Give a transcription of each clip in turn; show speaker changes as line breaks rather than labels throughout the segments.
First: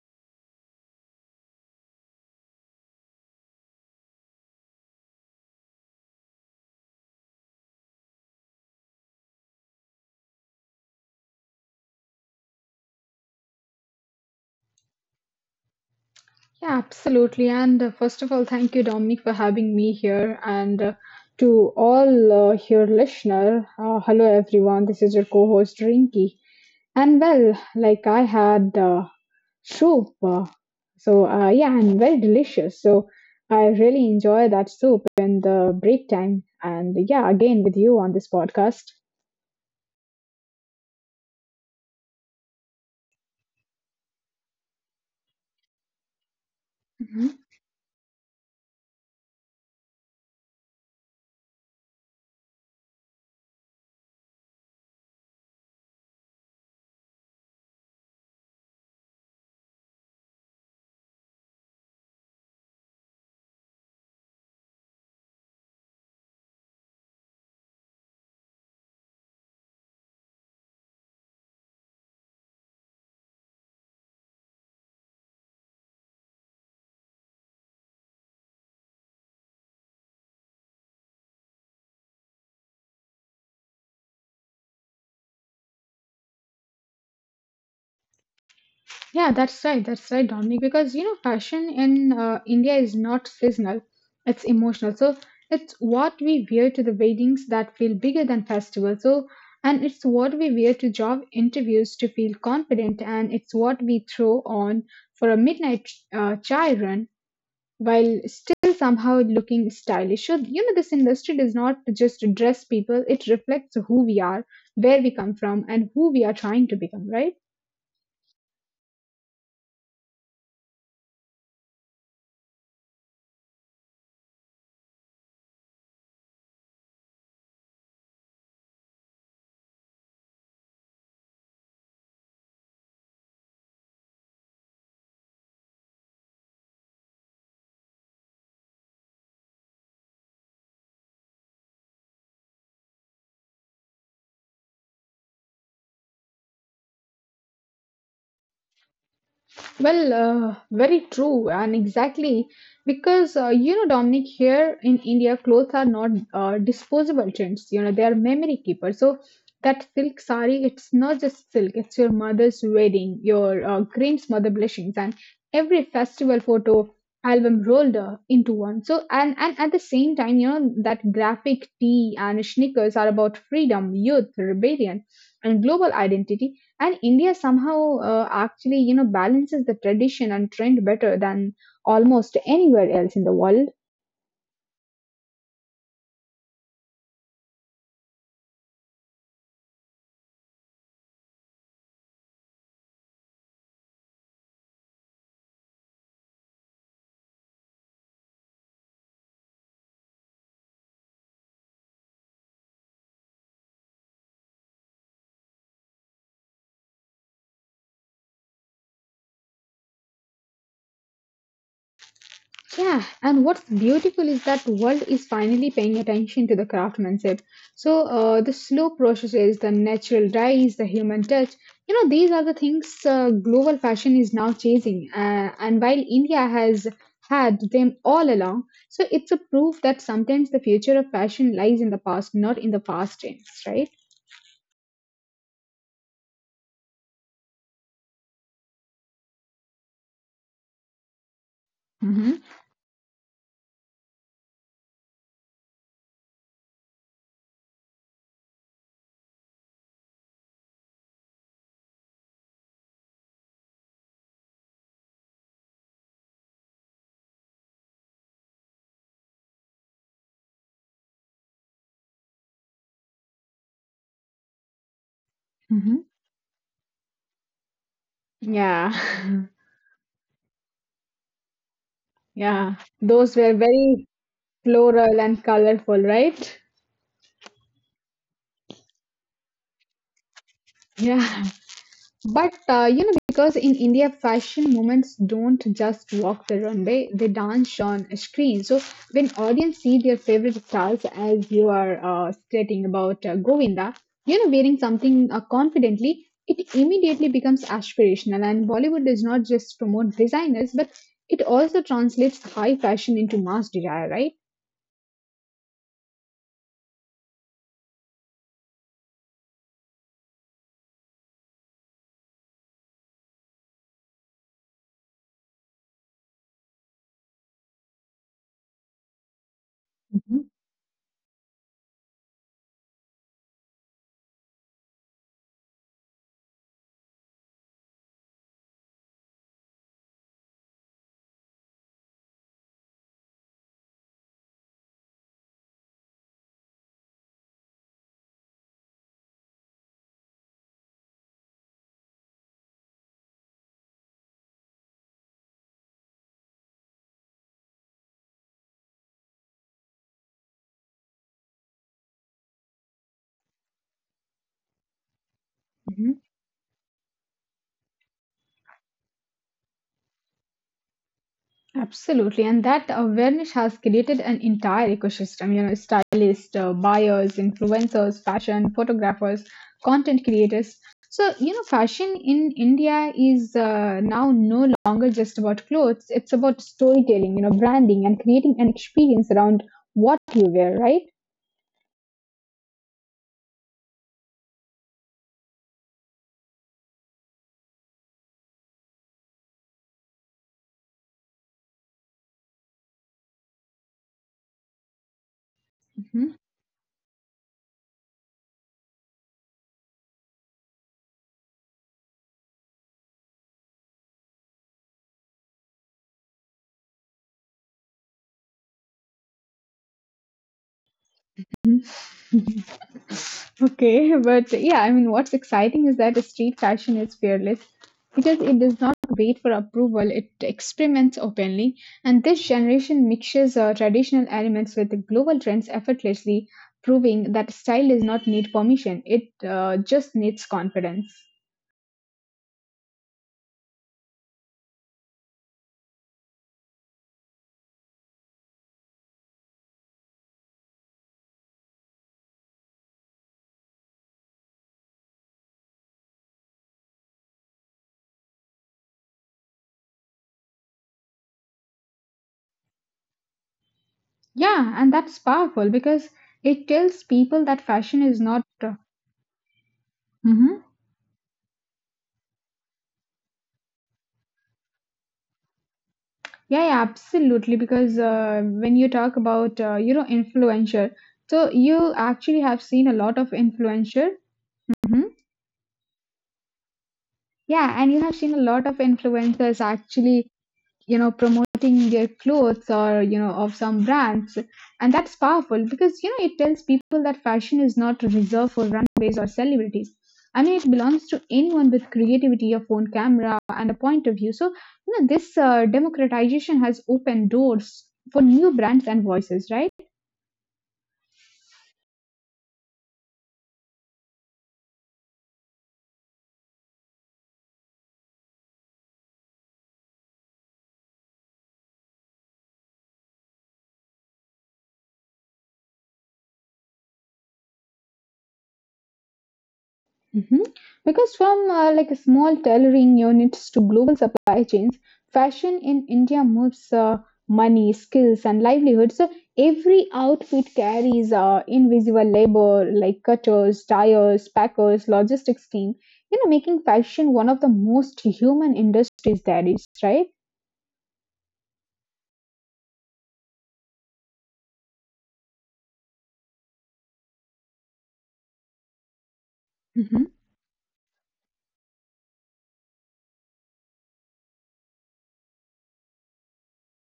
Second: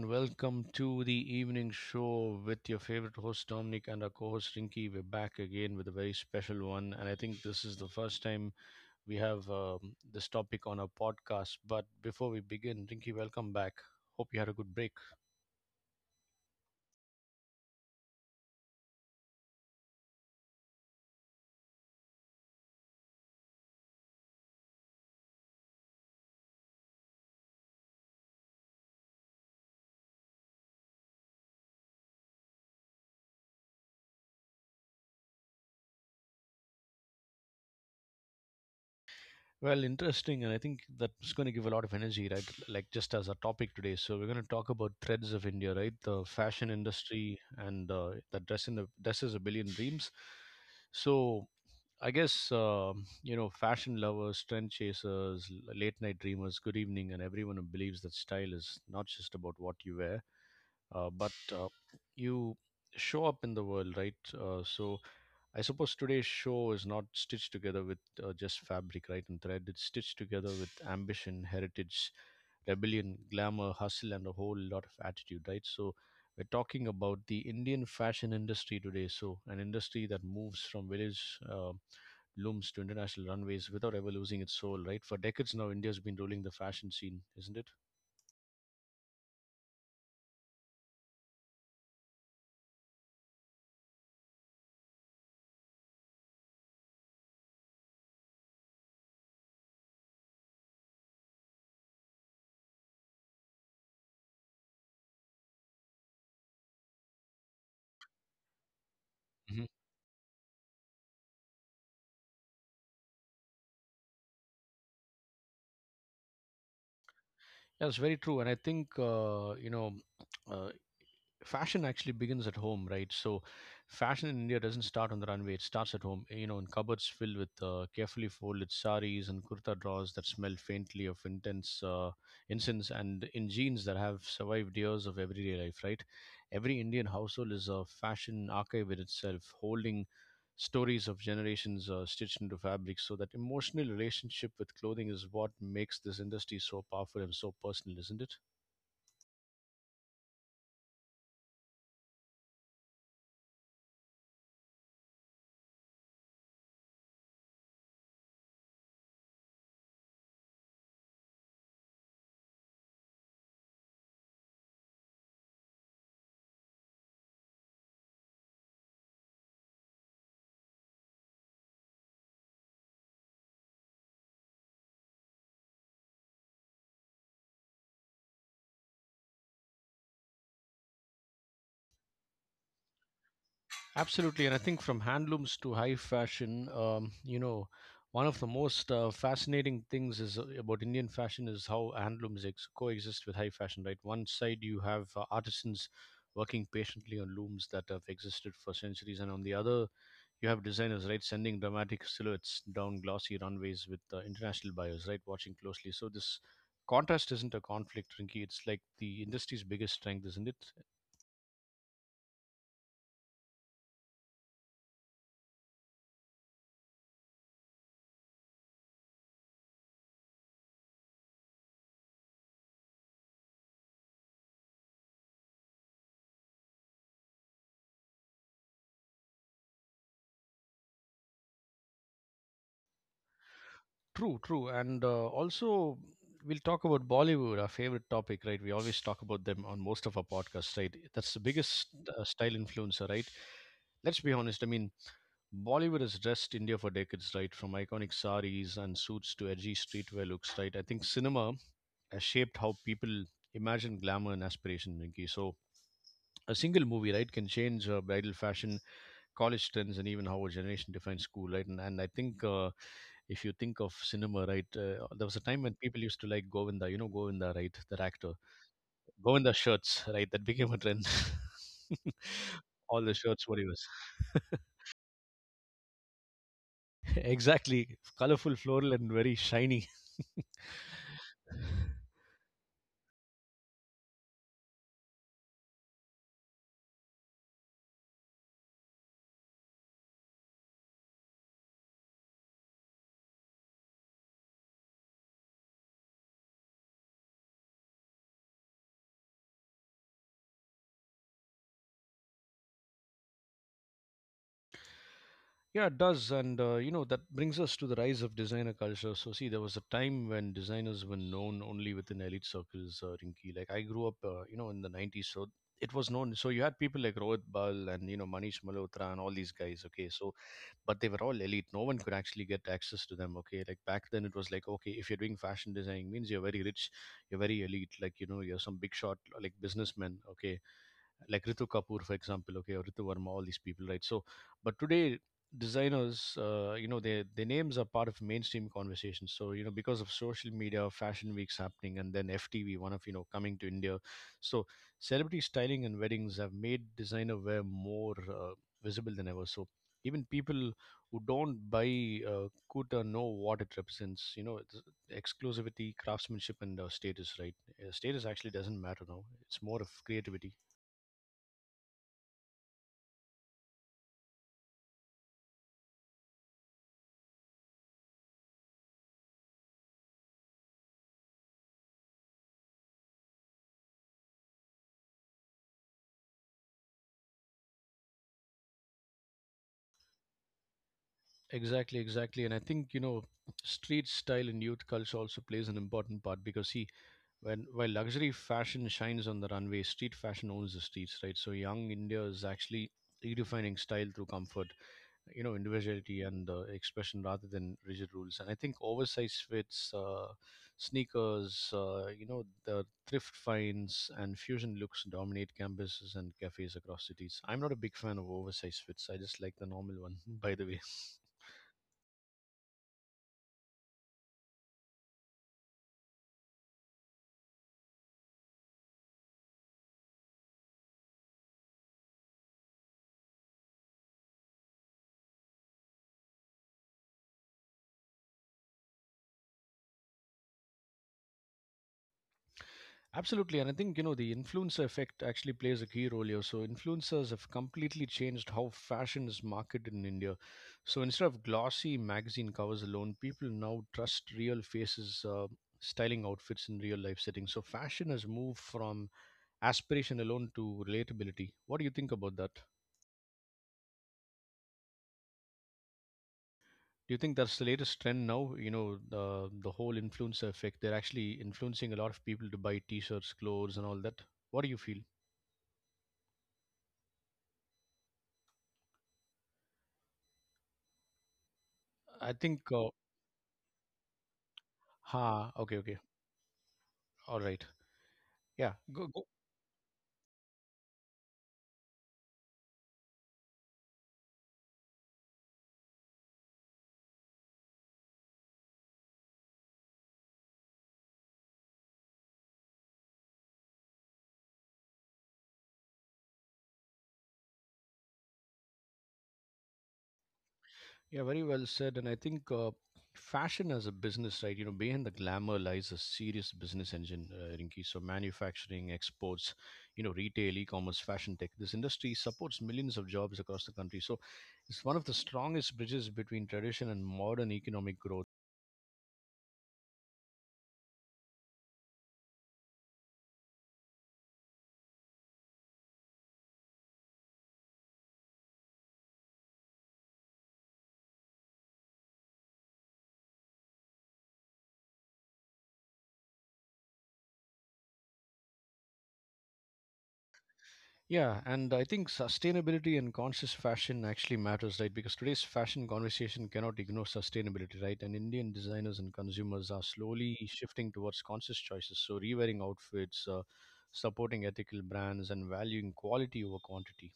and welcome to the evening show with your favorite host, Dominic, and our co host, Rinky. We're back again with a very special one. And I think this is the first time we have this topic on our podcast. But before we begin, Rinky, welcome back. Hope you had a good break.
Yeah, absolutely. And first of all, thank you, Dominic, for having me here. And to all your listener, hello everyone. This is your co-host Rinky. And well, like I had soup, yeah, and very delicious. So I really enjoy that soup in the break time. And yeah, again with you on this podcast.
Well, interesting. And I think that's going to give a lot of energy, right? Like just as a topic today. So, we're going to talk about threads of India, right? The fashion industry and the dress in the dresses a billion dreams. So I guess, you know, fashion lovers, trend chasers, late night dreamers, good evening, and everyone who believes that style is not just about what you wear, but you show up in the world, right? So I suppose today's show is not stitched together with just fabric, right, and thread. It's stitched together with ambition, heritage, rebellion, glamour, hustle, and a whole lot of attitude, right? So we're talking about the Indian fashion industry today. So an industry that moves from village looms to international runways without ever losing its soul, right? For decades now, India's been ruling the fashion scene, isn't it?
Yeah, that's right. That's right, Dominic. Because you know, fashion in India is not seasonal; it's emotional. So it's what we wear to the weddings that feel bigger than festivals. And it's what we wear to job interviews to feel confident, and it's what we throw on for a midnight chai run while still somehow looking
Hmm.
stylish. So you know, this industry does not just dress people; it reflects who we are, where we come from, and who we are trying to become, right?
That's very true, and I think you know, uh, fashion actually begins at home, right? So, fashion in India doesn't start on the runway; it starts at home. You know, in cupboards filled with carefully folded saris and kurta drawers that smell faintly of intense incense, and in jeans that have survived years of everyday life, right? Every Indian household is a fashion archive in itself, holding stories of generations stitched into fabric. So that emotional relationship with clothing is what makes this industry so powerful and so personal, isn't it?
Well, very true, and exactly because you know, Dominic, here in India, clothes are not disposable trends. You know, they are memory keepers. So that silk sari, it's not just silk; it's your mother's wedding, your grandmother blushings, and every festival photo album rolled into one. And at the same time, you know, that graphic tee and sneakers are about freedom, youth, rebellion, and global identity. And India somehow actually, you know, balances the tradition and trend better than almost anywhere else in the world.
Absolutely, and I think from handlooms to high fashion, you know, one of the most fascinating things is about Indian fashion is how handlooms coexist with high fashion. Right, one side you have artisans working patiently on looms that have existed for centuries, and on the other you have designers right sending dramatic silhouettes down glossy runways with international buyers right watching closely. So this contrast isn't a conflict, Rinky. It's like the industry's biggest strength, isn't it?
Yeah, and what's beautiful is that world is finally paying attention to the craftsmanship. So the slow processes, the natural dyes, the human touch, you know, these are the things global fashion is now chasing, and while India has had them all along. So it's a proof that sometimes the future of fashion lies in the past, not in the past trends, right?
True, true. And also, we'll talk about Bollywood, our favorite topic, right? We always talk about them on most of our podcasts, right? That's the biggest
Hmm.
style influencer, right? Let's be honest. I mean, Bollywood has dressed India for decades, right? From iconic saris and suits to edgy streetwear looks, right? I think cinema has shaped how people imagine glamour and aspiration, Rinki. So, a single movie, right, can change bridal fashion, college trends, and even how a generation defines school, right? And I think if you think of cinema, right, there was a time when people used to like Govinda, you know, Govinda, right, that actor.
Yeah,
Govinda shirts, right, that became a trend.
yeah.
All the
Those were
shirts what he was.
very floral and colorful, right?
Exactly. Colorful, floral, and very shiny.
Yeah. But you know, because in India, fashion moments don't just walk the runway, they dance on a screen. So when audience see their favorite stars, as you are stating about Govinda, you know, wearing something confidently, it immediately becomes aspirational. And Bollywood does not just promote designers, but it also translates high fashion into mass desire, right?
Yeah, it does. And, you know, that brings us to the rise of designer culture. So, see, there was a time when designers were known only within elite circles, Rinki. Like, I grew up, you know, in the 90s. So, it was known. So, you had people like Rohit Bal and, you know, Manish Malhotra and all these guys. Okay. So,
Mhm.
but they were all elite, no one could actually get access to them, okay? Like back then it was like, okay, if you're doing fashion designing means you're very rich, you're very elite, like you know, you're some big shot like businessman, okay? Like Ritu Kapoor, for example, okay, or Ritu Verma, all these people, right? So, but today designers, you know, their names are part of mainstream conversations. So, you know, because of social media, fashion weeks happening, and then FTV, one of you know, coming to India, so celebrity styling and weddings have made designer wear more visible than ever. So. Even people who don't buy Kuta know what it represents. You know, it's exclusivity,
Mhm.
craftsmanship, and status. Right? Status actually doesn't matter now. It's more of creativity.
Absolutely, and that awareness has created an entire ecosystem. You know, stylists, buyers, influencers, fashion photographers, content creators. So, you know, fashion in India is now no longer just about clothes. It's about storytelling, you know, branding and creating an experience around what you wear, right?
Exactly, exactly. And I think, you know, street style in youth culture also plays an important part because see, when while luxury fashion shines on the runway, street fashion owns the streets, right? So young India is actually redefining style through comfort, you know, individuality
Mhm.
and expression rather than rigid rules. And I think oversized fits, sneakers, you know, the thrift finds and fusion looks dominate campuses and cafes across cities. I'm not a big fan of oversized fits. I just like the normal one, by the way.
Okay, but yeah, I mean, what's exciting is that the street fashion is fearless because it does not wait for approval, it experiments openly. And this generation mixes traditional elements with the global trends effortlessly, proving that style does not need permission, it just needs confidence.
Absolutely, and I think you know the influencer effect actually plays a key role here. So influencers have completely changed how fashion is marketed in India. So instead of glossy magazine covers alone, people now trust real faces, styling outfits in real life settings. So fashion has moved from aspiration alone to relatability. What do you think about that?
Yeah, and that's powerful because
Do you think that's the
it
latest
tells
trend
people
now?
that
You know
fashion is not.
the
Uh,
whole influencer effect. They're actually
Mhm.
influencing a lot of people to buy T-shirts, clothes, and all that. What do you feel?
Yeah, yeah, absolutely. Because when you talk about you know influencer,
I think.
so you actually have seen a lot of influencer.
Ha. Okay. Okay.
Hmm.
All right. Yeah. Go,
Yeah,
go.
and you have seen a lot of influencers actually, you know, promoting their clothes or you know of some brands. And that's powerful because you know it tells people that fashion is not reserved for runways or celebrities. I mean, it belongs to anyone with creativity, a phone camera, and a point of view. So you know this democratization has opened doors for new brands and voices, right?
Yeah, very well said. And I think fashion as a business, right? You know, behind the glamour lies a serious business engine, Rinki. So, manufacturing, exports, you know, retail, e commerce, fashion tech. This industry supports millions of jobs across the country. So, it's one of the strongest bridges between tradition and modern economic growth.
Mhm. Because from like small tailoring units to global supply chains, fashion in India moves money, skills, and livelihoods. So every outfit carries invisible labor like cutters, dyers, packers, logistics team, you know, making fashion one of the most human industries there is, right?
Yeah, and I think sustainability and conscious fashion actually matters, right? Because today's fashion conversation cannot ignore sustainability, right? And Indian designers and consumers are slowly shifting towards conscious choices. So, rewearing outfits, supporting ethical brands, and valuing quality over quantity.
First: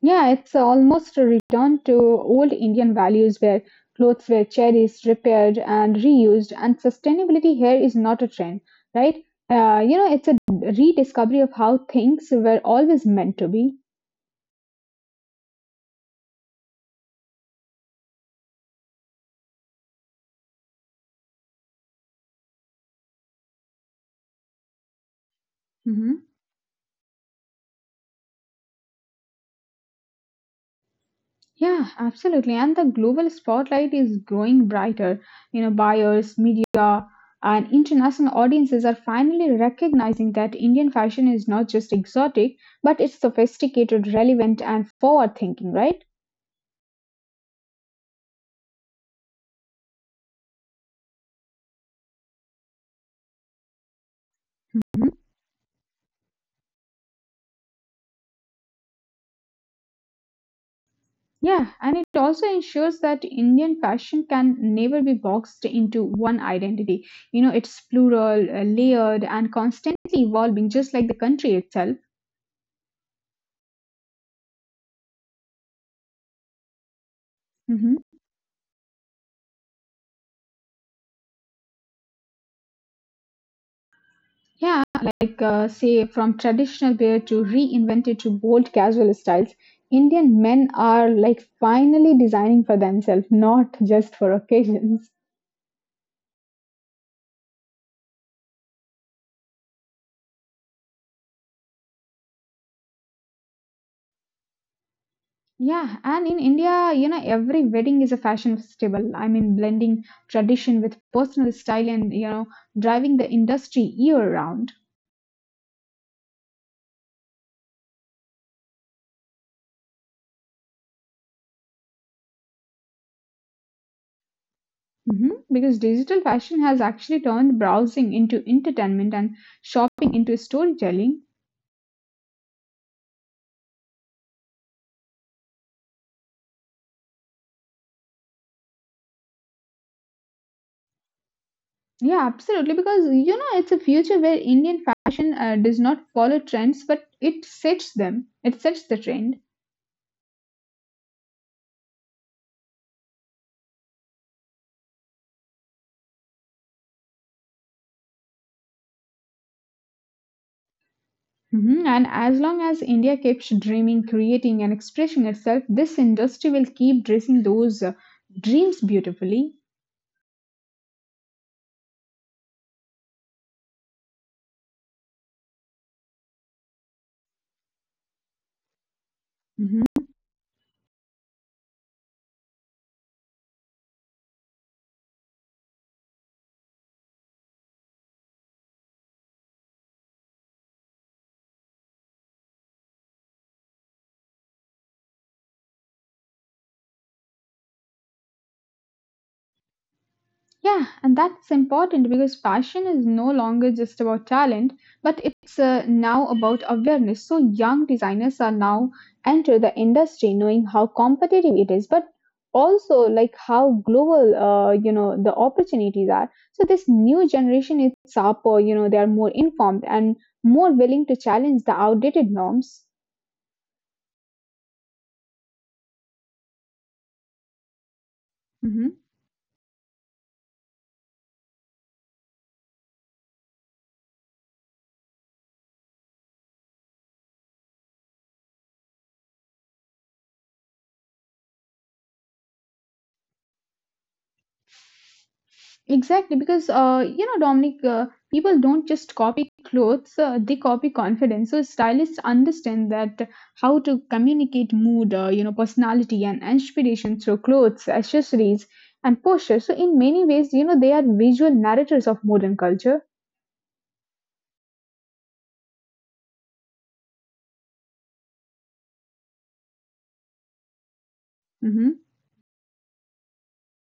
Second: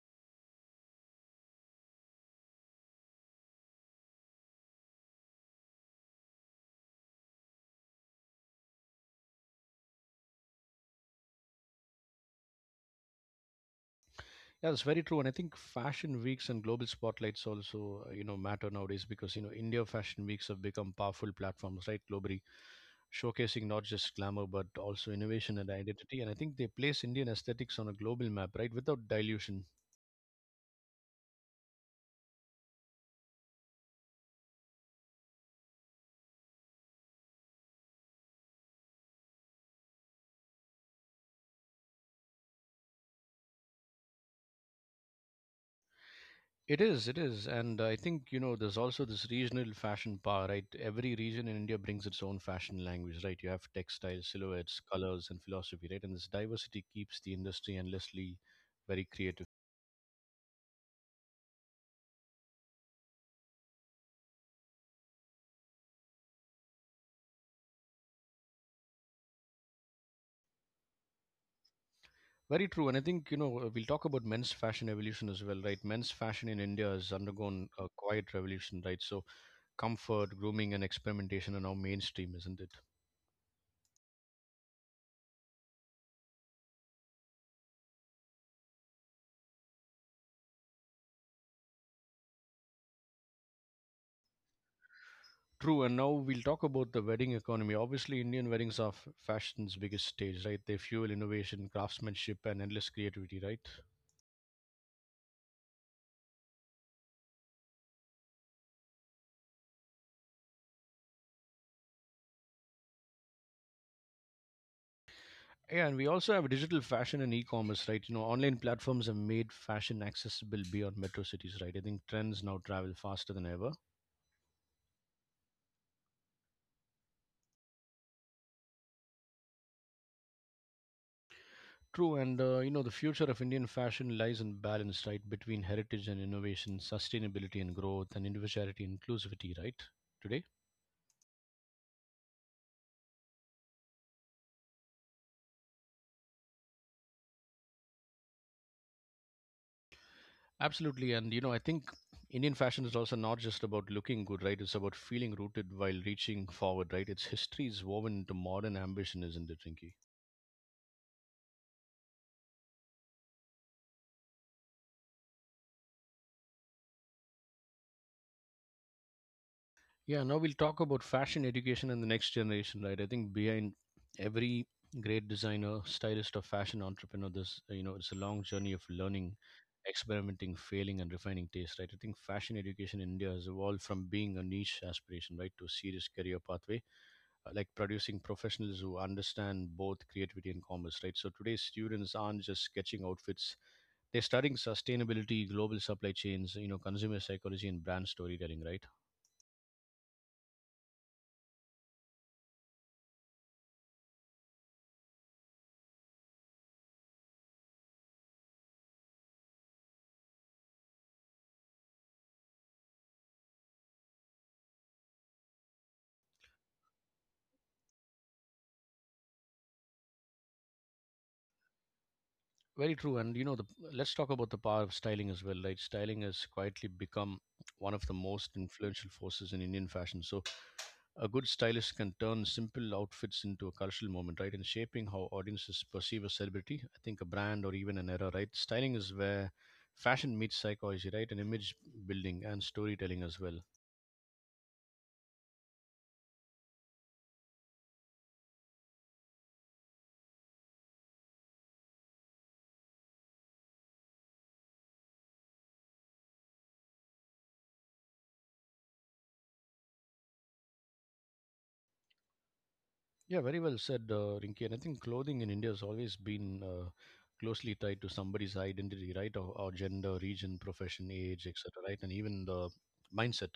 Yeah, it's almost a return to old Indian values where clothes were cherished, repaired, and reused. And sustainability here is not a trend, right? You know, it's a rediscovery of how things were always meant to be.
Yeah, that's very true. And I think fashion weeks and global spotlights also, you know, matter nowadays because, you know, India fashion weeks have become powerful platforms, right, globally, showcasing not just glamour, but also innovation and
Hmm.
identity. And I think they place Indian aesthetics on a global map, right, without dilution.
Yeah, absolutely. And the global spotlight is growing brighter. You know, buyers, media, and international audiences are finally recognizing that Indian fashion is not just exotic, but it's sophisticated, relevant, and forward thinking, right?
It is, it is. And I think, you know, there's also this regional fashion power, right? Every region in India brings its own fashion language, right? You have textiles, silhouettes, colors, and philosophy, right? And this diversity keeps the industry endlessly very creative.
Yeah, and it also ensures that Indian fashion can never be boxed into one identity. You know, it's plural, layered, and constantly evolving, just like the country itself.
Very true, and I think you know we'll talk about men's fashion evolution as well, right? Men's fashion in India has undergone
Hmm.
a quiet revolution, right? So, comfort, grooming, and experimentation are now mainstream, isn't it?
Yeah, like say from traditional wear to reinvented to bold casual styles, Indian men are like finally designing for themselves, not just for occasions.
True, and now we'll talk about the wedding economy. Obviously, Indian weddings are fashion's biggest stage, right? They fuel innovation, craftsmanship, and endless creativity, right?
Yeah, and in India, you know, every wedding is a fashion festival. I mean, blending tradition with personal style and, you know, driving the industry year round.
Yeah, and we also have digital fashion and e-commerce, right? You know, online platforms have made fashion accessible beyond metro cities, right? I think trends now travel faster than ever.
Hmm. Because digital fashion has actually turned browsing into entertainment and shopping into storytelling.
True, and you know, the future of Indian fashion lies in balance, right, between heritage and innovation, sustainability and growth, and individuality and inclusivity, right, today?
Yeah, absolutely. Because, you know, it's a future where Indian fashion does not follow trends, but it sets them, it sets the trend.
Absolutely, and you know, I think Indian fashion is also not just about looking good, right? It's about feeling rooted while reaching forward, right? Its history is woven into modern ambition, isn't it, Rinky?
Mhm. And as long as India keeps dreaming, creating, and expressing itself, this industry will keep dressing those dreams beautifully.
Yeah, now we'll talk about fashion education and the next generation, right? I think behind every great designer, stylist, or fashion entrepreneur, this you know, it's a long journey of learning,
Mm-hmm.
experimenting, failing, and refining taste, right? I think fashion education in India has evolved from being a niche aspiration, right, to a serious career pathway, like producing professionals who understand both creativity and commerce, right? So today's students aren't just sketching outfits; they're studying sustainability, global supply chains, you know, consumer psychology, and brand storytelling, right?
Yeah, and that's important because passion is no longer just about talent, but it's now about awareness. So young designers are now enter the industry knowing how competitive it is, but also like how global, you know, the opportunities are. So this new generation is sharper. You know, they are more informed and more willing to challenge the outdated norms.
Very true. And you know, the, Let's talk about the power of styling as well, right? Styling has quietly become one of the most
Mhm.
influential forces in Indian fashion. So, a good stylist can turn simple outfits into a cultural moment, right? And shaping how audiences perceive a celebrity, I think a brand or even an era, right? Styling is where fashion meets psychology, right? And image building and storytelling as well.
Exactly, because you know, Dominic, people don't just copy clothes; they copy confidence. So stylists understand that how to communicate mood, you know, personality and inspiration through clothes, accessories, and posture. So in many ways, you know, they are visual narrators of modern culture.
Yeah, very well said, Rinki. And I think clothing in India has always been closely tied to somebody's identity, right? Or gender, region, profession, age,
Mhm.
etc., right? And even the mindset.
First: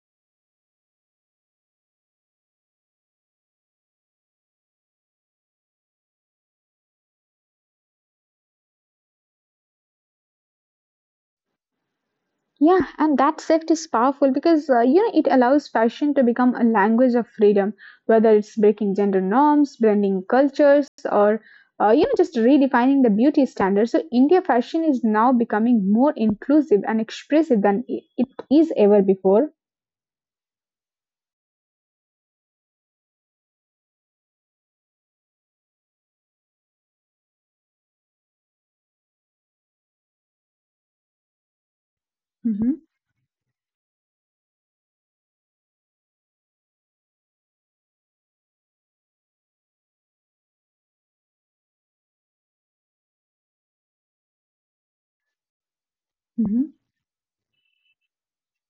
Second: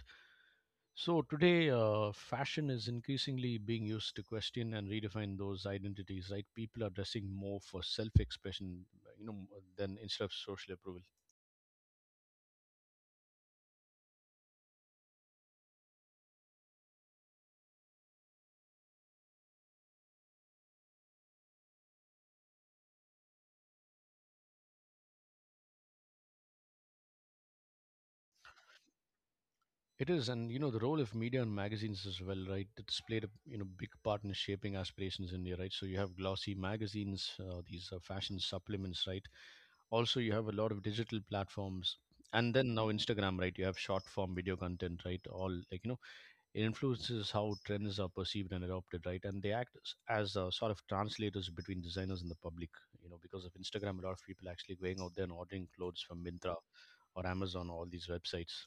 So today, fashion is increasingly being used to question and redefine those identities, right? People are dressing more for self-expression, you know, than instead of social approval.
Yeah, and that shift is powerful because you know it allows fashion to become a language of freedom, whether it's breaking gender norms, blending cultures, or you know just redefining the beauty standard. So India fashion is now becoming more inclusive and expressive than it is ever before.
It is, and you know, the role of media and magazines as well, right? It's played a big part in shaping aspirations in India, right? So you have glossy magazines, these fashion supplements, right? Also, you have a lot of digital platforms, and
Hmm.
then now Instagram, right? You have short form video content, right? All like you know, it influences how trends are perceived and adopted, right? And they act as as sort of translators between designers and the public, you know, because of Instagram, a lot of people actually going out there and ordering clothes from Mintra
Hmm.
or Amazon, all these websites.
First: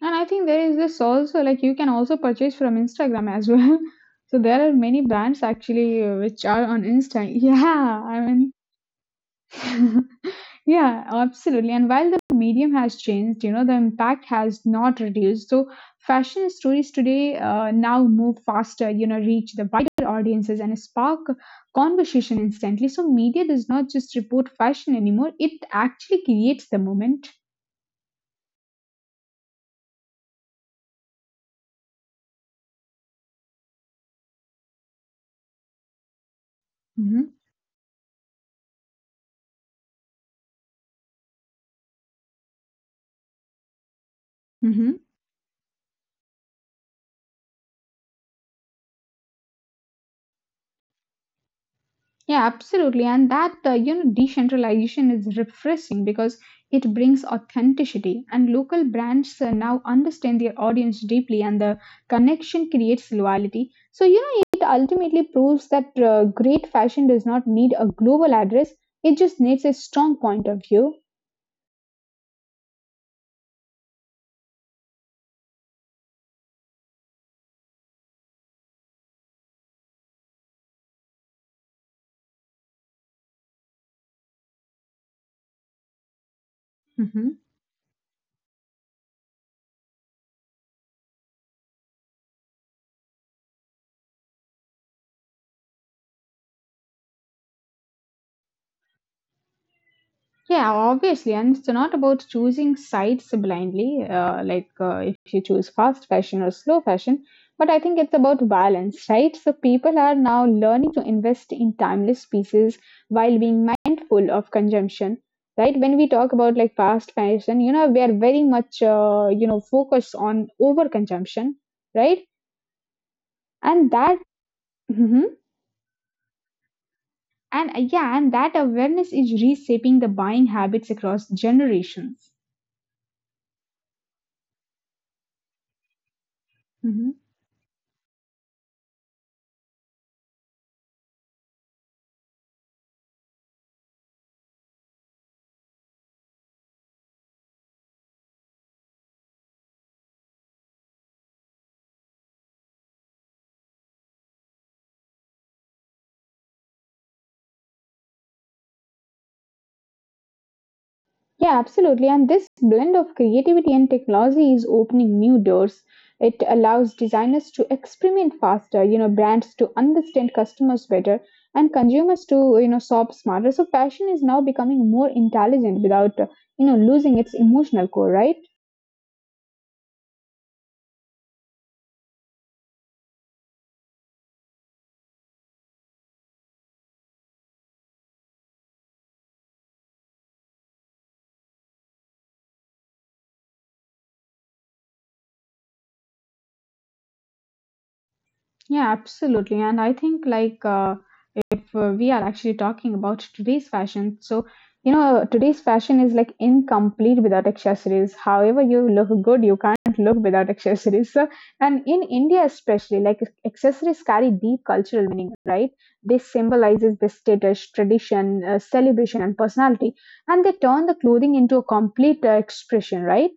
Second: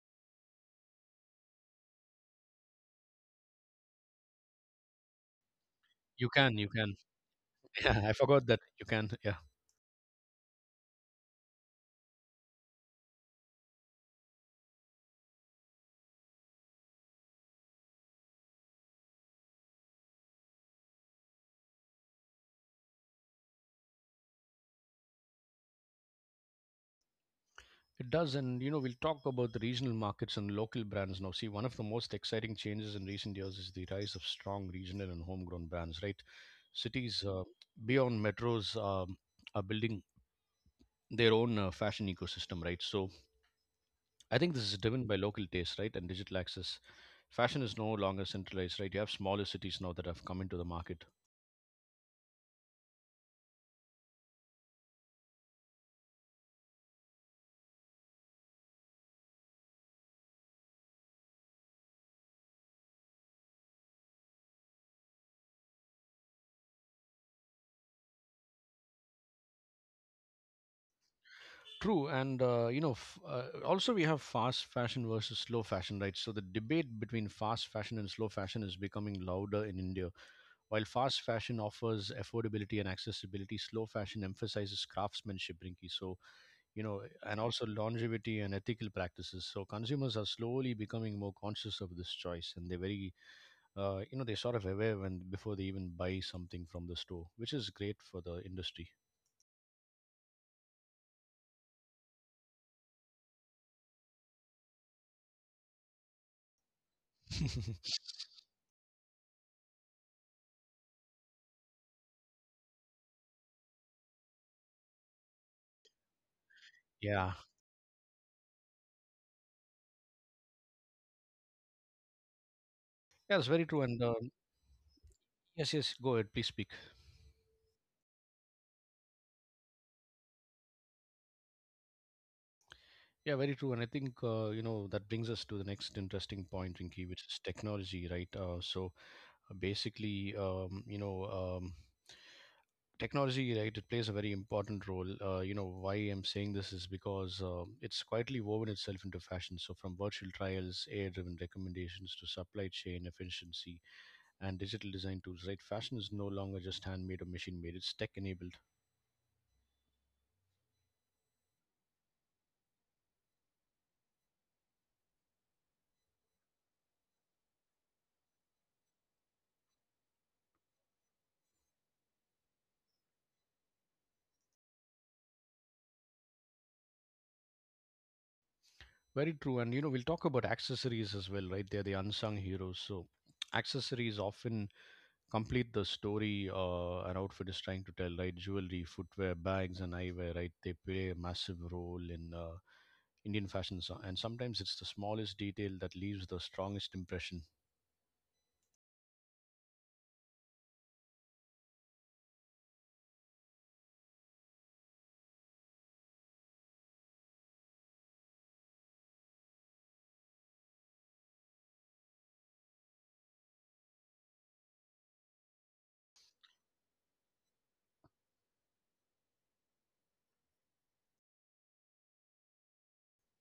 And I think there is this also like you can also purchase from Instagram as well. So there are many brands actually
You
which
can,
are
you
on
can.
Insta.
Yeah,
Yeah,
I
I
forgot
mean
that you can. Yeah,
yeah, absolutely. And while the medium has changed, you know, the impact has not reduced. So, fashion stories today now move faster, you know, reach the wider audiences and spark conversation instantly. So, media does not just report fashion anymore, it actually creates the moment.
it does. And you know, we'll talk about the regional markets and local brands now. See, one of the most exciting changes in recent years is the rise of strong regional and homegrown brands. Right, cities
Hmm.
beyond metros are building their own fashion ecosystem. Right, so I think this is
Hmm.
driven by local taste, right, and digital access. Fashion is no longer centralized, right? You have smaller cities now that have come into the market.
Yeah, absolutely. And that, you know, decentralization is refreshing because it brings authenticity. And local brands now understand their audience deeply, and the connection creates loyalty. So, you know, it ultimately proves that great fashion does not need a global address, it just needs a strong point of view.
True, and you know, also we have fast fashion versus slow fashion, right? So the debate between fast fashion and slow fashion is becoming louder in India. While fast fashion offers affordability and accessibility, slow fashion emphasizes craftsmanship, Rinki. So you know, and
Mhm.
also longevity and ethical practices. So consumers are slowly becoming more conscious of this choice, and they're very, you know, they're sort of aware when before they even buy something from the store, which is great for the industry.
Yeah, obviously, and it's not about choosing sides blindly, like if you choose fast fashion or slow fashion, but I think it's about balance, right? So people are now learning to invest in timeless pieces while being mindful of consumption, right? When we talk about like fast
Yeah,
fashion, you know, we are very much, you know, focused on over consumption, right?
yeah, it's very true,
And
and
that, mhm,
yes, yes, go ahead, please speak.
and yeah, and that awareness is reshaping the buying habits across generations.
Yeah, very true. And I think, you know, that brings us to the next interesting point, Rinki,
Mm-hmm.
which is technology, right? Basically, you know, um, technology, right, it plays a very important role. You know, why I'm saying this is because it's quietly woven itself into fashion. So from virtual trials, AI driven recommendations to supply chain efficiency and digital design tools, right? Fashion is no longer just handmade or machine made, it's tech enabled.
Yeah, absolutely. And this blend of creativity and technology is opening new doors. It allows designers to experiment faster, you know, brands to understand customers better, and consumers to, you know, shop smarter. So fashion is now becoming more intelligent without, you know, losing its emotional core, right?
Very true. And, you know, we'll talk about accessories as well, right? They're the unsung heroes. So, accessories often complete the story an outfit is trying to tell, right? Jewelry, footwear, bags, and eyewear, right? They play a massive role in Indian fashion. So- And sometimes it's the smallest detail that leaves the strongest impression.
Yeah, absolutely. And I think, like, if we are actually talking about today's fashion, so you know, today's fashion is like incomplete without accessories. However, you look good, you can't look without accessories. So, and in India, especially, like, accessories carry deep cultural meaning, right? This symbolizes the status, tradition, celebration, and personality, and they turn the clothing into a complete expression, right?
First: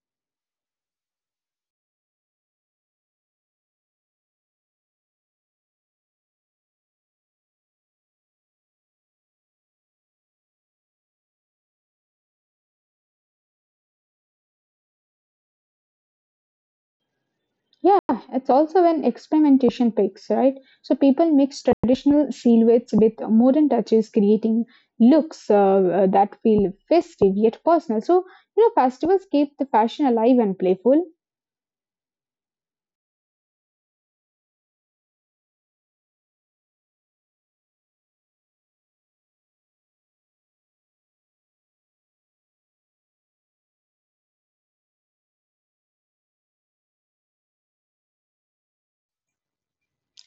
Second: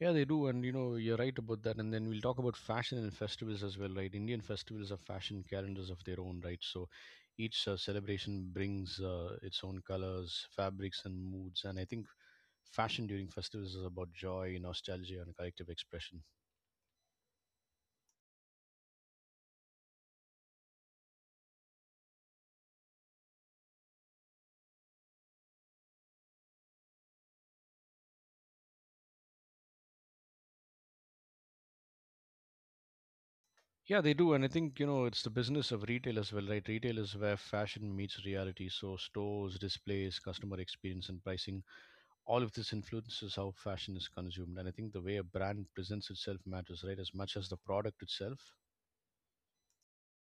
Yeah, they do, and you know you're right about that. And then we'll talk about fashion and festivals as well, right? Indian festivals have fashion calendars of their own, right? So each celebration brings its own colors, fabrics, and moods. And I think fashion during festivals is about joy, nostalgia, and collective expression.
Yeah, it's also when experimentation picks, right? So people mix traditional silhouettes with modern touches, creating looks that feel festive yet personal. So, you know, festivals keep the fashion alive and playful.
Yeah, they do, and I think you know it's the business of retail as well, right? Retail is where fashion meets reality. So stores, displays, customer experience, and pricing, all of this influences how fashion is consumed. And I think the way a brand presents itself matters, right, as much as the product itself.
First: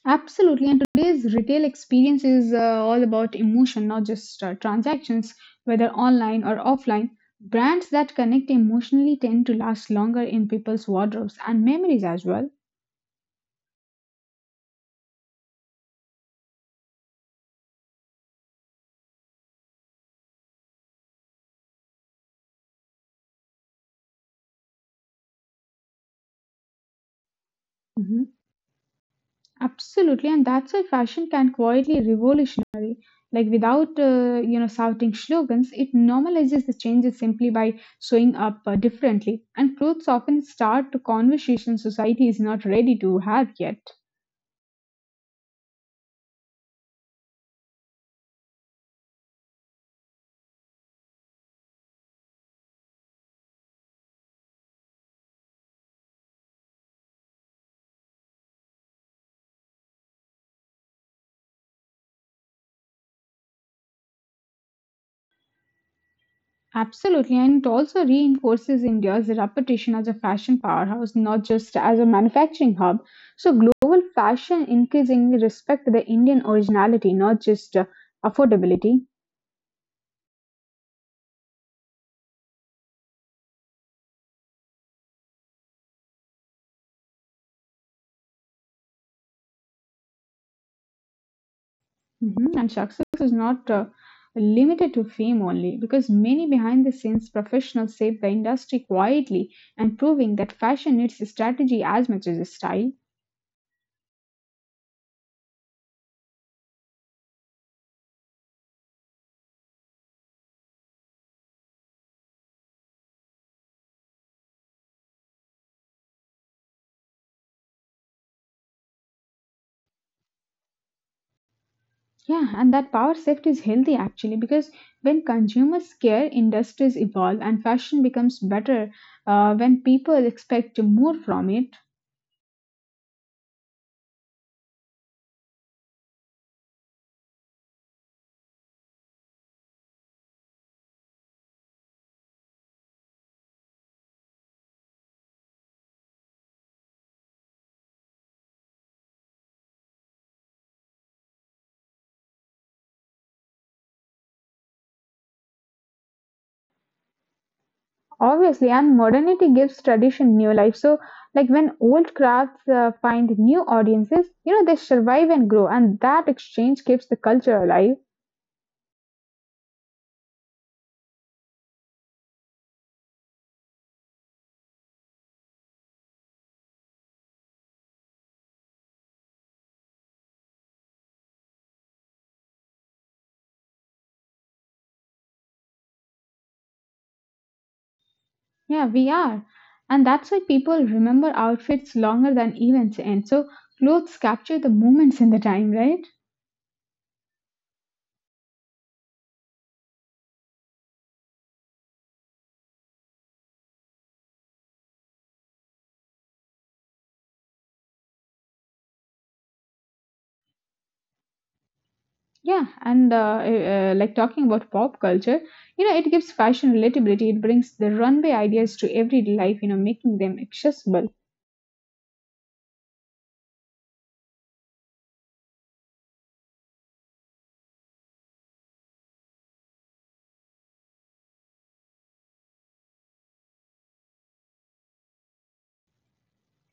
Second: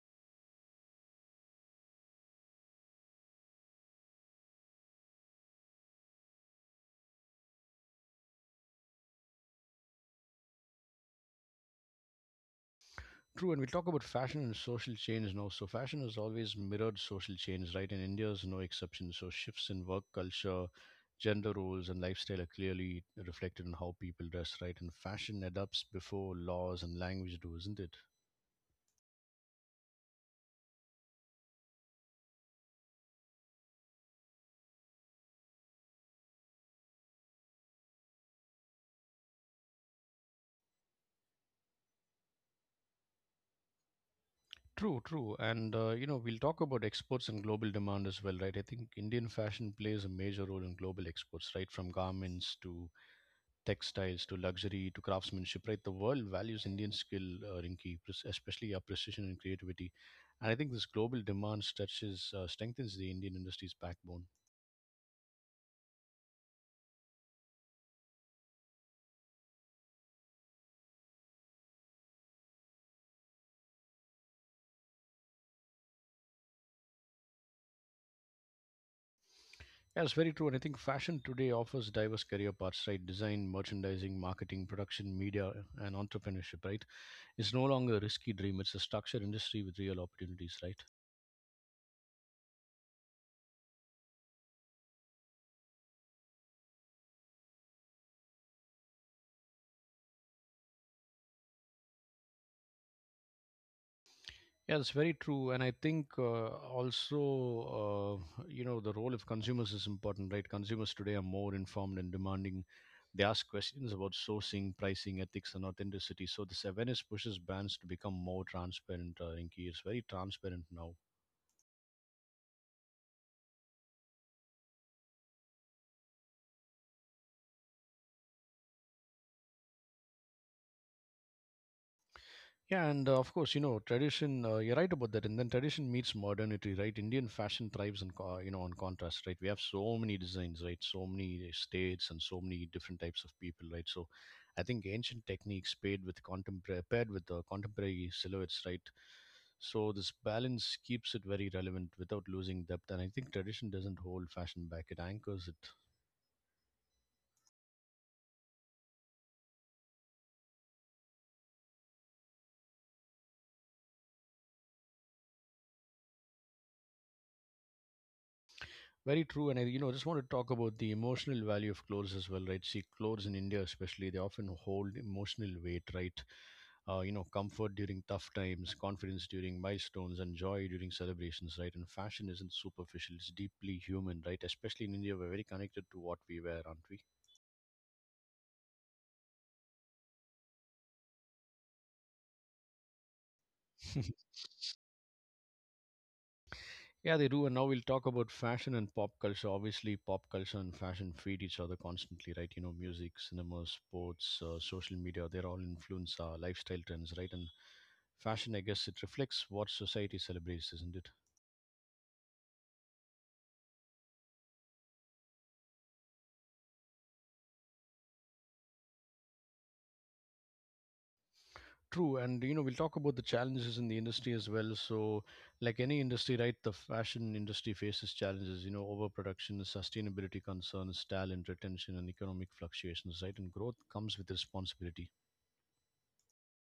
Absolutely. And today's retail experience is all about emotion, not just transactions, whether online or offline. Brands that connect emotionally tend to last longer in people's wardrobes and memories as well.
True, and we talk about fashion and social change now. So, fashion has always mirrored social change, right? And India is no exception. So, shifts in work culture, gender roles, and lifestyle are clearly reflected in how people dress, right? And fashion adapts before laws and language do, isn't it?
Mhm. Absolutely, and that's why fashion can quietly revolutionize. Like without, you know, shouting slogans, it normalizes the changes simply by showing up differently. And clothes often start to conversation society is not ready to have yet.
True, true. And, you know, we'll talk about exports and global demand as well, right? I think Indian fashion plays a major role in global exports, right? From garments to textiles to luxury to craftsmanship, right? The world values Indian skill, Rinki, especially our precision and creativity. And I think this global demand strengthens the Indian industry's backbone.
Absolutely, and it also reinforces India's reputation as a fashion powerhouse, not just as a manufacturing hub. So global fashion increasingly respect the Indian originality, not just affordability.
Yeah, it's very true. And I think fashion today offers diverse career paths, right? Design, merchandising, marketing, production, media, and entrepreneurship, right? It's no longer a risky dream. It's a structured industry with real opportunities, right?
Mhm. And success is not limited to fame only, because many behind the scenes professionals save the industry quietly and proving that fashion needs strategy as much as style.
Yeah, that's very true. And I think also, you know, the role of consumers is important, right? Consumers today are more informed and demanding. They ask questions about sourcing, pricing, ethics, and authenticity. So this awareness pushes brands to become more transparent, Rinki. It's very transparent now.
Yeah, and that power shift is healthy actually, because when consumers care, industries evolve and fashion becomes better when people expect more from it.
Yeah, and of course, you know, tradition, you're right about that. And then tradition meets modernity, right? Indian fashion thrives on, you know, on contrast, right? We have so many designs, right? So many states and so many different types of people, right? So I think ancient techniques paired with contemporary silhouettes, right? So this balance keeps it very relevant without losing depth. And I think tradition doesn't hold fashion back. It anchors it.
Obviously, and modernity gives tradition new life. So, like when old crafts find new audiences, you know, they survive and grow, and that exchange keeps the culture alive.
Very true, and I, you know, just want to talk about the emotional value of clothes as well, right? See, clothes in India, especially, they often hold emotional weight, right? You know, comfort during tough times, confidence during milestones, and joy during celebrations, right? And fashion isn't superficial; it's deeply human, right? Especially in India, we're very connected to what we wear, aren't we?
Yeah, we are. And that's why people remember outfits longer than events end. So, clothes capture the moments in the time, right?
Yeah, they do. And now we'll talk about fashion and pop culture. Obviously, pop culture and fashion feed each other constantly, right? You know, music, cinema, sports, social media, they're all influence our lifestyle trends, right? And fashion, I guess it reflects what society celebrates, isn't it?
Yeah, and like talking about pop culture, you know, it gives fashion relatability, it brings the runway ideas to everyday life, you know, making them accessible.
True, and you know, we'll talk about the challenges in the industry as well. So, like any industry, right, the fashion industry faces challenges, you know, overproduction, sustainability concerns, talent retention, and economic fluctuations, right? And growth comes with responsibility.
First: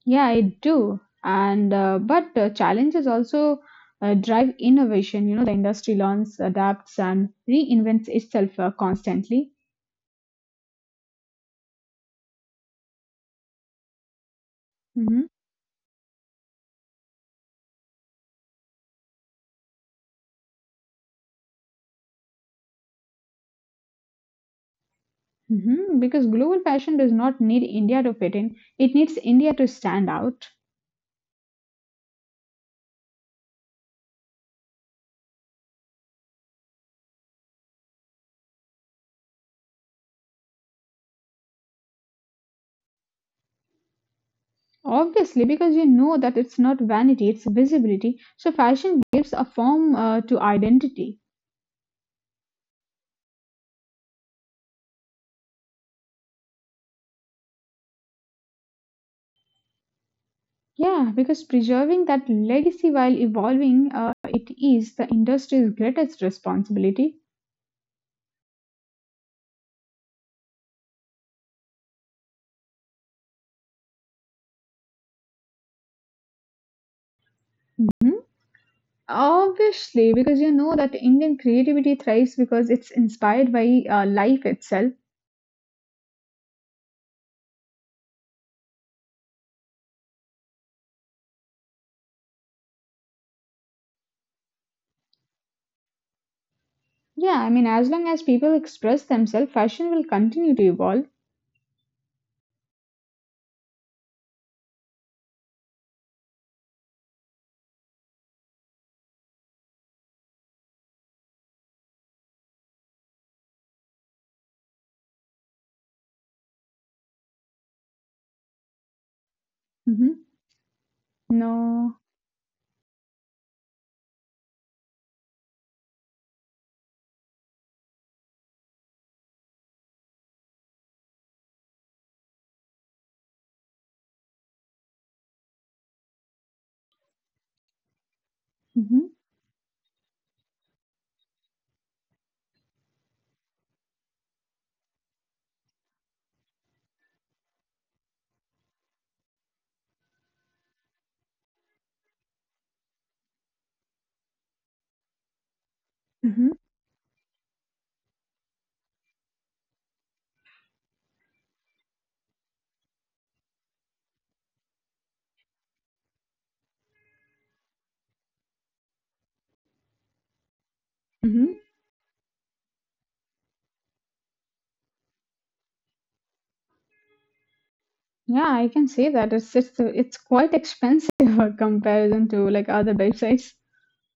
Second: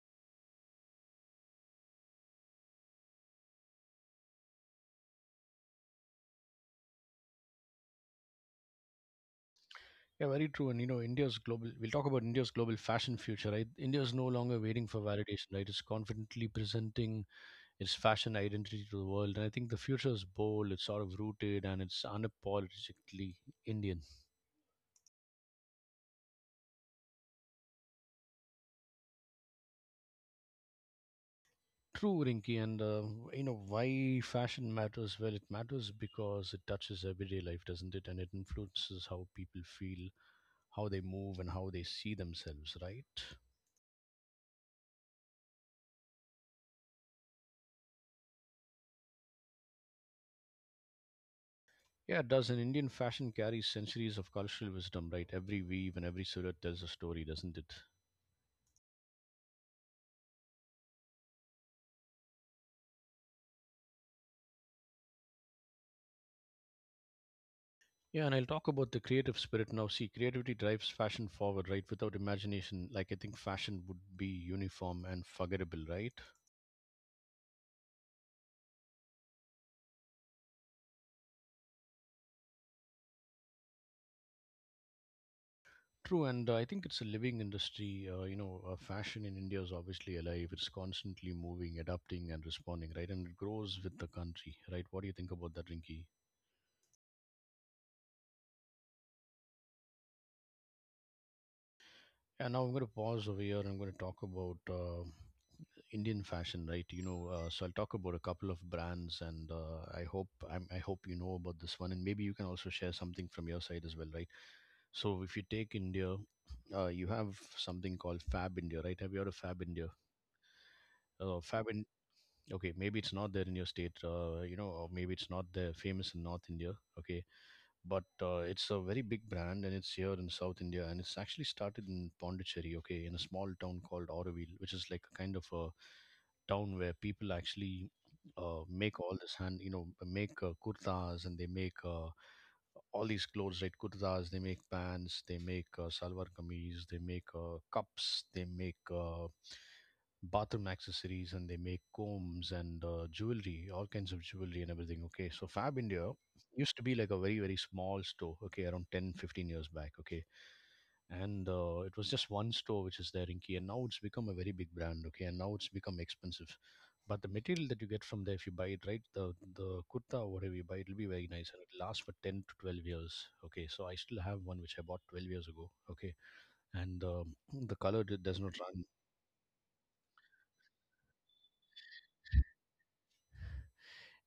Yeah, I do. And but challenges also drive innovation. You know, the industry learns, adapts, and reinvents itself constantly.
Yeah, very true. And you know, India's global, we'll talk about India's global fashion future, right? India is no longer waiting for
Hmm.
validation, right? It's confidently presenting its fashion identity to the world. And I think the future is bold, it's sort of rooted, and it's unapologetically Indian.
Hmm. Because global fashion does not need India to fit in; it needs India to stand out.
True, Rinky, and you know why fashion matters? Well, it matters because it touches everyday life, doesn't it? And it influences how people feel, how they move, and how they see themselves, right?
Obviously, because you know that it's not vanity, it's visibility. So fashion gives a form to identity.
Yeah, it does. And Indian fashion carries centuries of cultural wisdom, right? Every weave and every silhouette tells a story, doesn't it?
Yeah, because preserving that legacy while evolving, it is the industry's greatest responsibility.
Yeah, and I'll talk about the creative spirit now. See, creativity drives fashion forward, right? Without imagination, like I think fashion would be uniform and forgettable, right?
Mm-hmm. Obviously, because you know that Indian creativity thrives because it's inspired by life itself.
True, and I think it's a living industry. Fashion in India is obviously alive. It's constantly moving, adapting, and responding, right? And it grows with the country, right? What do you think about that, Rinki?
Yeah, I mean, as long as people express themselves, fashion will continue to evolve.
And now I'm going to pause over here, and I'm going to talk about Indian fashion, right? You know, so I'll talk about a couple of brands, and I hope you know about this one, and maybe you can also share something from your side as well, right? So if you take India, you have something called Fab India, right? Have you heard of Fab India?
Hmm.
Fab in
No.
okay, maybe it's not there in your state, you know, or maybe it's not there famous in North India. Okay, but it's a very big brand and it's here in South India and it's actually started in Pondicherry, okay, in a small town called Auroville, which is like a kind of a town where people actually make
Hmm.
all this hand, you know, make kurtas and they make all these clothes, right? Kurtas, they make pants, they make salwar kameez, they make cups, they make bathroom accessories, and they make combs and jewelry, all kinds of jewelry and everything. Okay, so Fab India
Hmm.
used to be like a very small store, okay, around 10, 15 years back, okay, and it was just one store which is there in key, and now it's become a very big brand, okay, and now it's become expensive. But the material that you get from there, if you buy it, right, the kurta or whatever you buy, it'll be very nice and
Hmm.
it lasts for 10 to 12 years, okay. So I still have one which I bought 12 years ago, okay, and the color does not
Yeah, I
run.
can say that. It's just, it's quite expensive for comparison to like other websites.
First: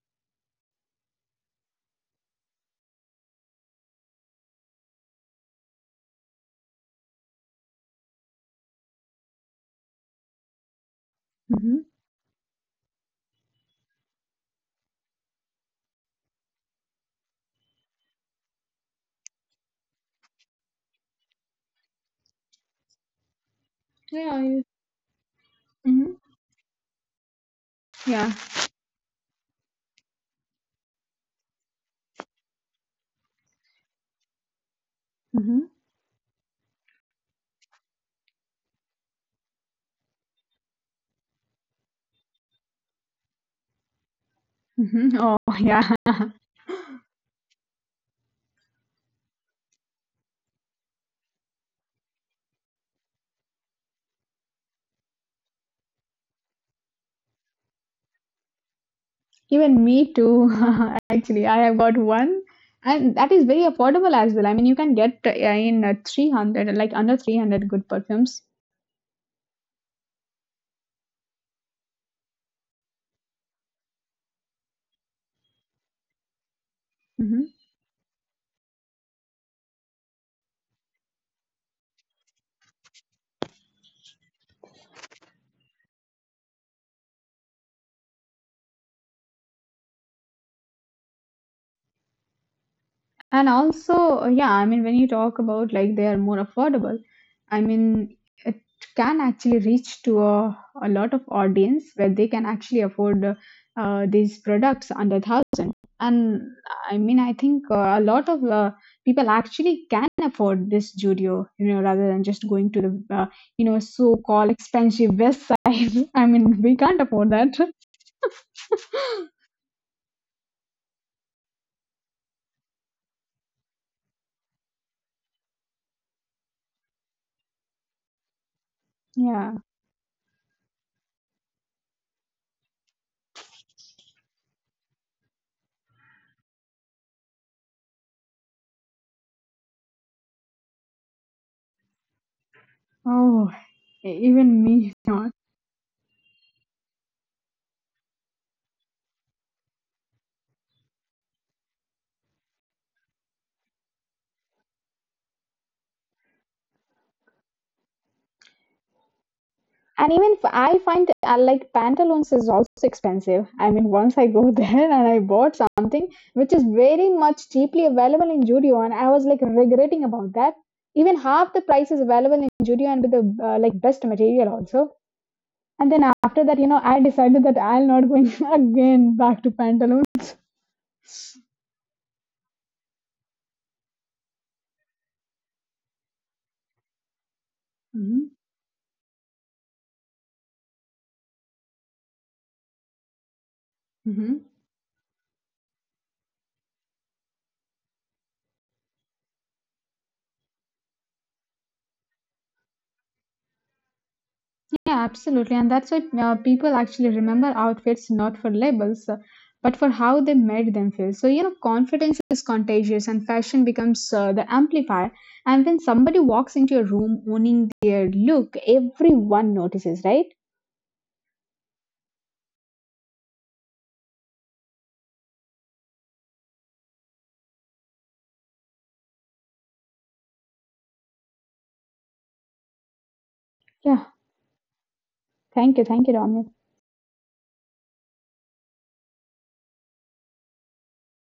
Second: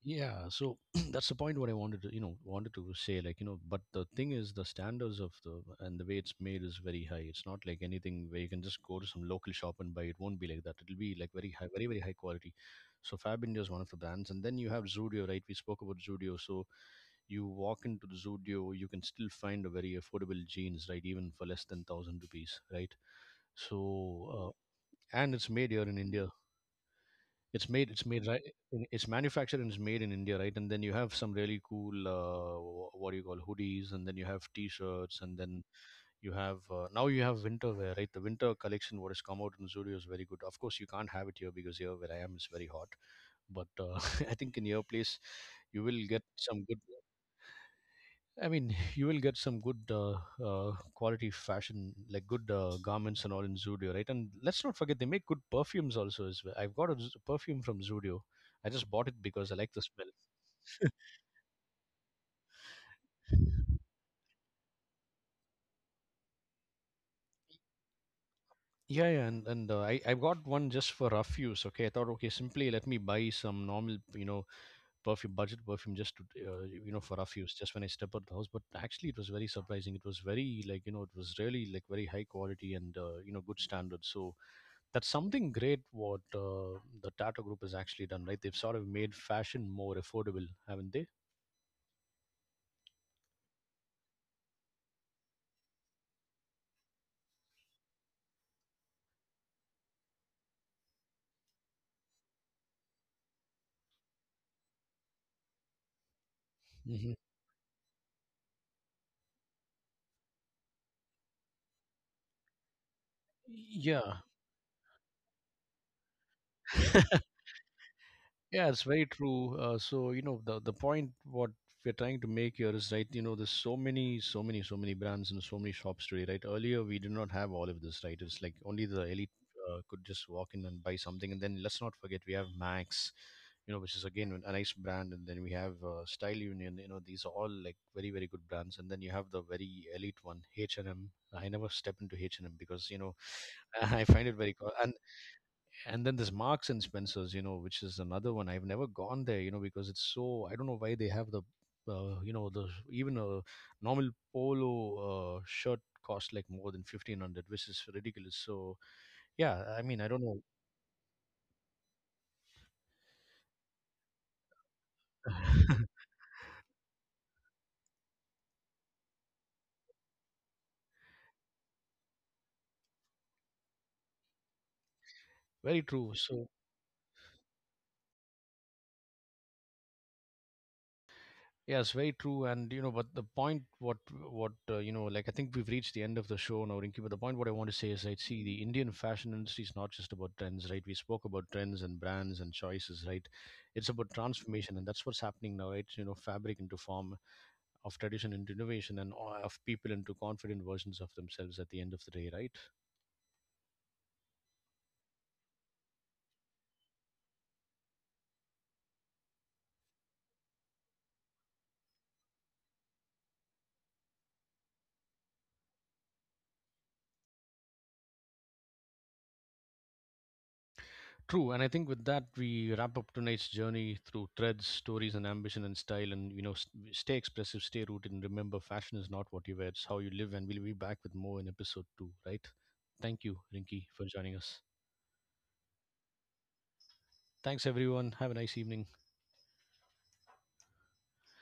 Yeah, so that's the point what I wanted to, you know, wanted to say. Like, you know, but the thing is, the standards of the and the way it's made is very high. It's not like anything where you can just go to some local shop and buy. It won't be like that. It'll be like very high,
Hmm.
very high quality. So Fab India is one of the brands, and then you have Zudio, right? We spoke about Zudio. So you walk into the Zudio, you can still find a very affordable jeans, right? Even for less than thousand rupees, right? So
Yeah. I-
and it's made here in
mhm.
India. It's made
Yeah.
right, it's manufactured and it's made in India, right? And then you have some really cool, what do you call hoodies, and then you have t-shirts, and
Hmm.
then you have now you have winter wear, right? The winter collection what has come out in Zudio is very good. Of course, you can't have it here because here where I am it's very hot. But I think in your
Hmm.
place
Oh,
you
yeah.
will get some good. I mean, you will get some good quality fashion, like good garments and all in Zudio, right? And let's not forget they make good perfumes also as well. I've got a perfume from Zudio. I just bought it because I like the
Even me
smell.
too. Actually, I have got one, and that is very affordable as well. I mean, you can get in 300, like under 300 good perfumes.
Yeah, yeah, and I got one just for rough use. Okay, I thought, okay, simply let me buy some normal, perfume, budget perfume, just to, for rough use,
Mhm.
just when I step out the house. But actually, it was very surprising. It was very like, it was really like very high quality and good standard. So that's something great what the Tata Group has actually done, right? They've sort of made fashion more affordable, haven't they?
And also, yeah, I mean, when you talk about like they are more affordable, I mean, it can actually reach to a lot of audience where they can actually afford these products under thousand. And I
Hmm.
mean, I think a lot of people actually can afford this Judio, you know, rather than just going to the, uh, you know,
Yeah.
so-called expensive West Side. I mean, we can't afford that.
Yeah, it's very true. So you know the point what we're trying to make here is right. You know, there's so many, so many, so many brands and so many shops today. Right, earlier we did not have all of this. Right, it's like only the elite
Yeah.
could just walk in and buy something. And then let's not forget we have Max, you know, which is again a nice brand. And then we have Style Union. You know, these are all like very very good brands. And then you have the very elite one, H and M. I never step into H and M because you know
Oh,
I find it very co-
even me.
and then this Marks and Spencers, you know, which is another one. I've never gone there, you know, because it's so. I don't know why they have the, the even a normal polo shirt costs like more than 1,500, which is ridiculous. So yeah, I mean, I
And
don't know.
even I find like pantaloons is also expensive. I mean, once I go there and I bought something which is very much cheaply available in Judio, and I was like regretting about that. Even half the price is available in Judio and with the like best material also.
Very
And
true.
then
So
after that, you know, I decided that I'll not going again back to pantaloons.
yeah, it's very true, and you know, but the point, what, you know, like I think we've reached the end of the show now, Rinky. But the point, what I want to say is, right,
Mm-hmm.
see, the Indian fashion industry is not just about trends, right? We spoke about trends and brands and choices, right? It's about
Mm-hmm.
transformation, and that's what's happening now, right? You know, fabric into form, of tradition into innovation, and of people into confident versions of themselves at the end of the day, right?
Yeah, absolutely. And that's why people actually remember outfits not for labels, but for how they made them feel. So, you know, confidence is contagious and fashion becomes the amplifier. And when somebody walks into your room owning their look, everyone notices, right?
True, and I think with that we wrap up tonight's journey through threads, stories, and ambition and style. And you know, stay expressive, stay rooted, and remember, fashion is not what you wear; it's how you live. And we'll be back with more in episode two, right? Thank you, Rinky, for
Yeah.
joining us.
Thank you. Thank you, Ramya.
Thanks, everyone. Have a nice evening.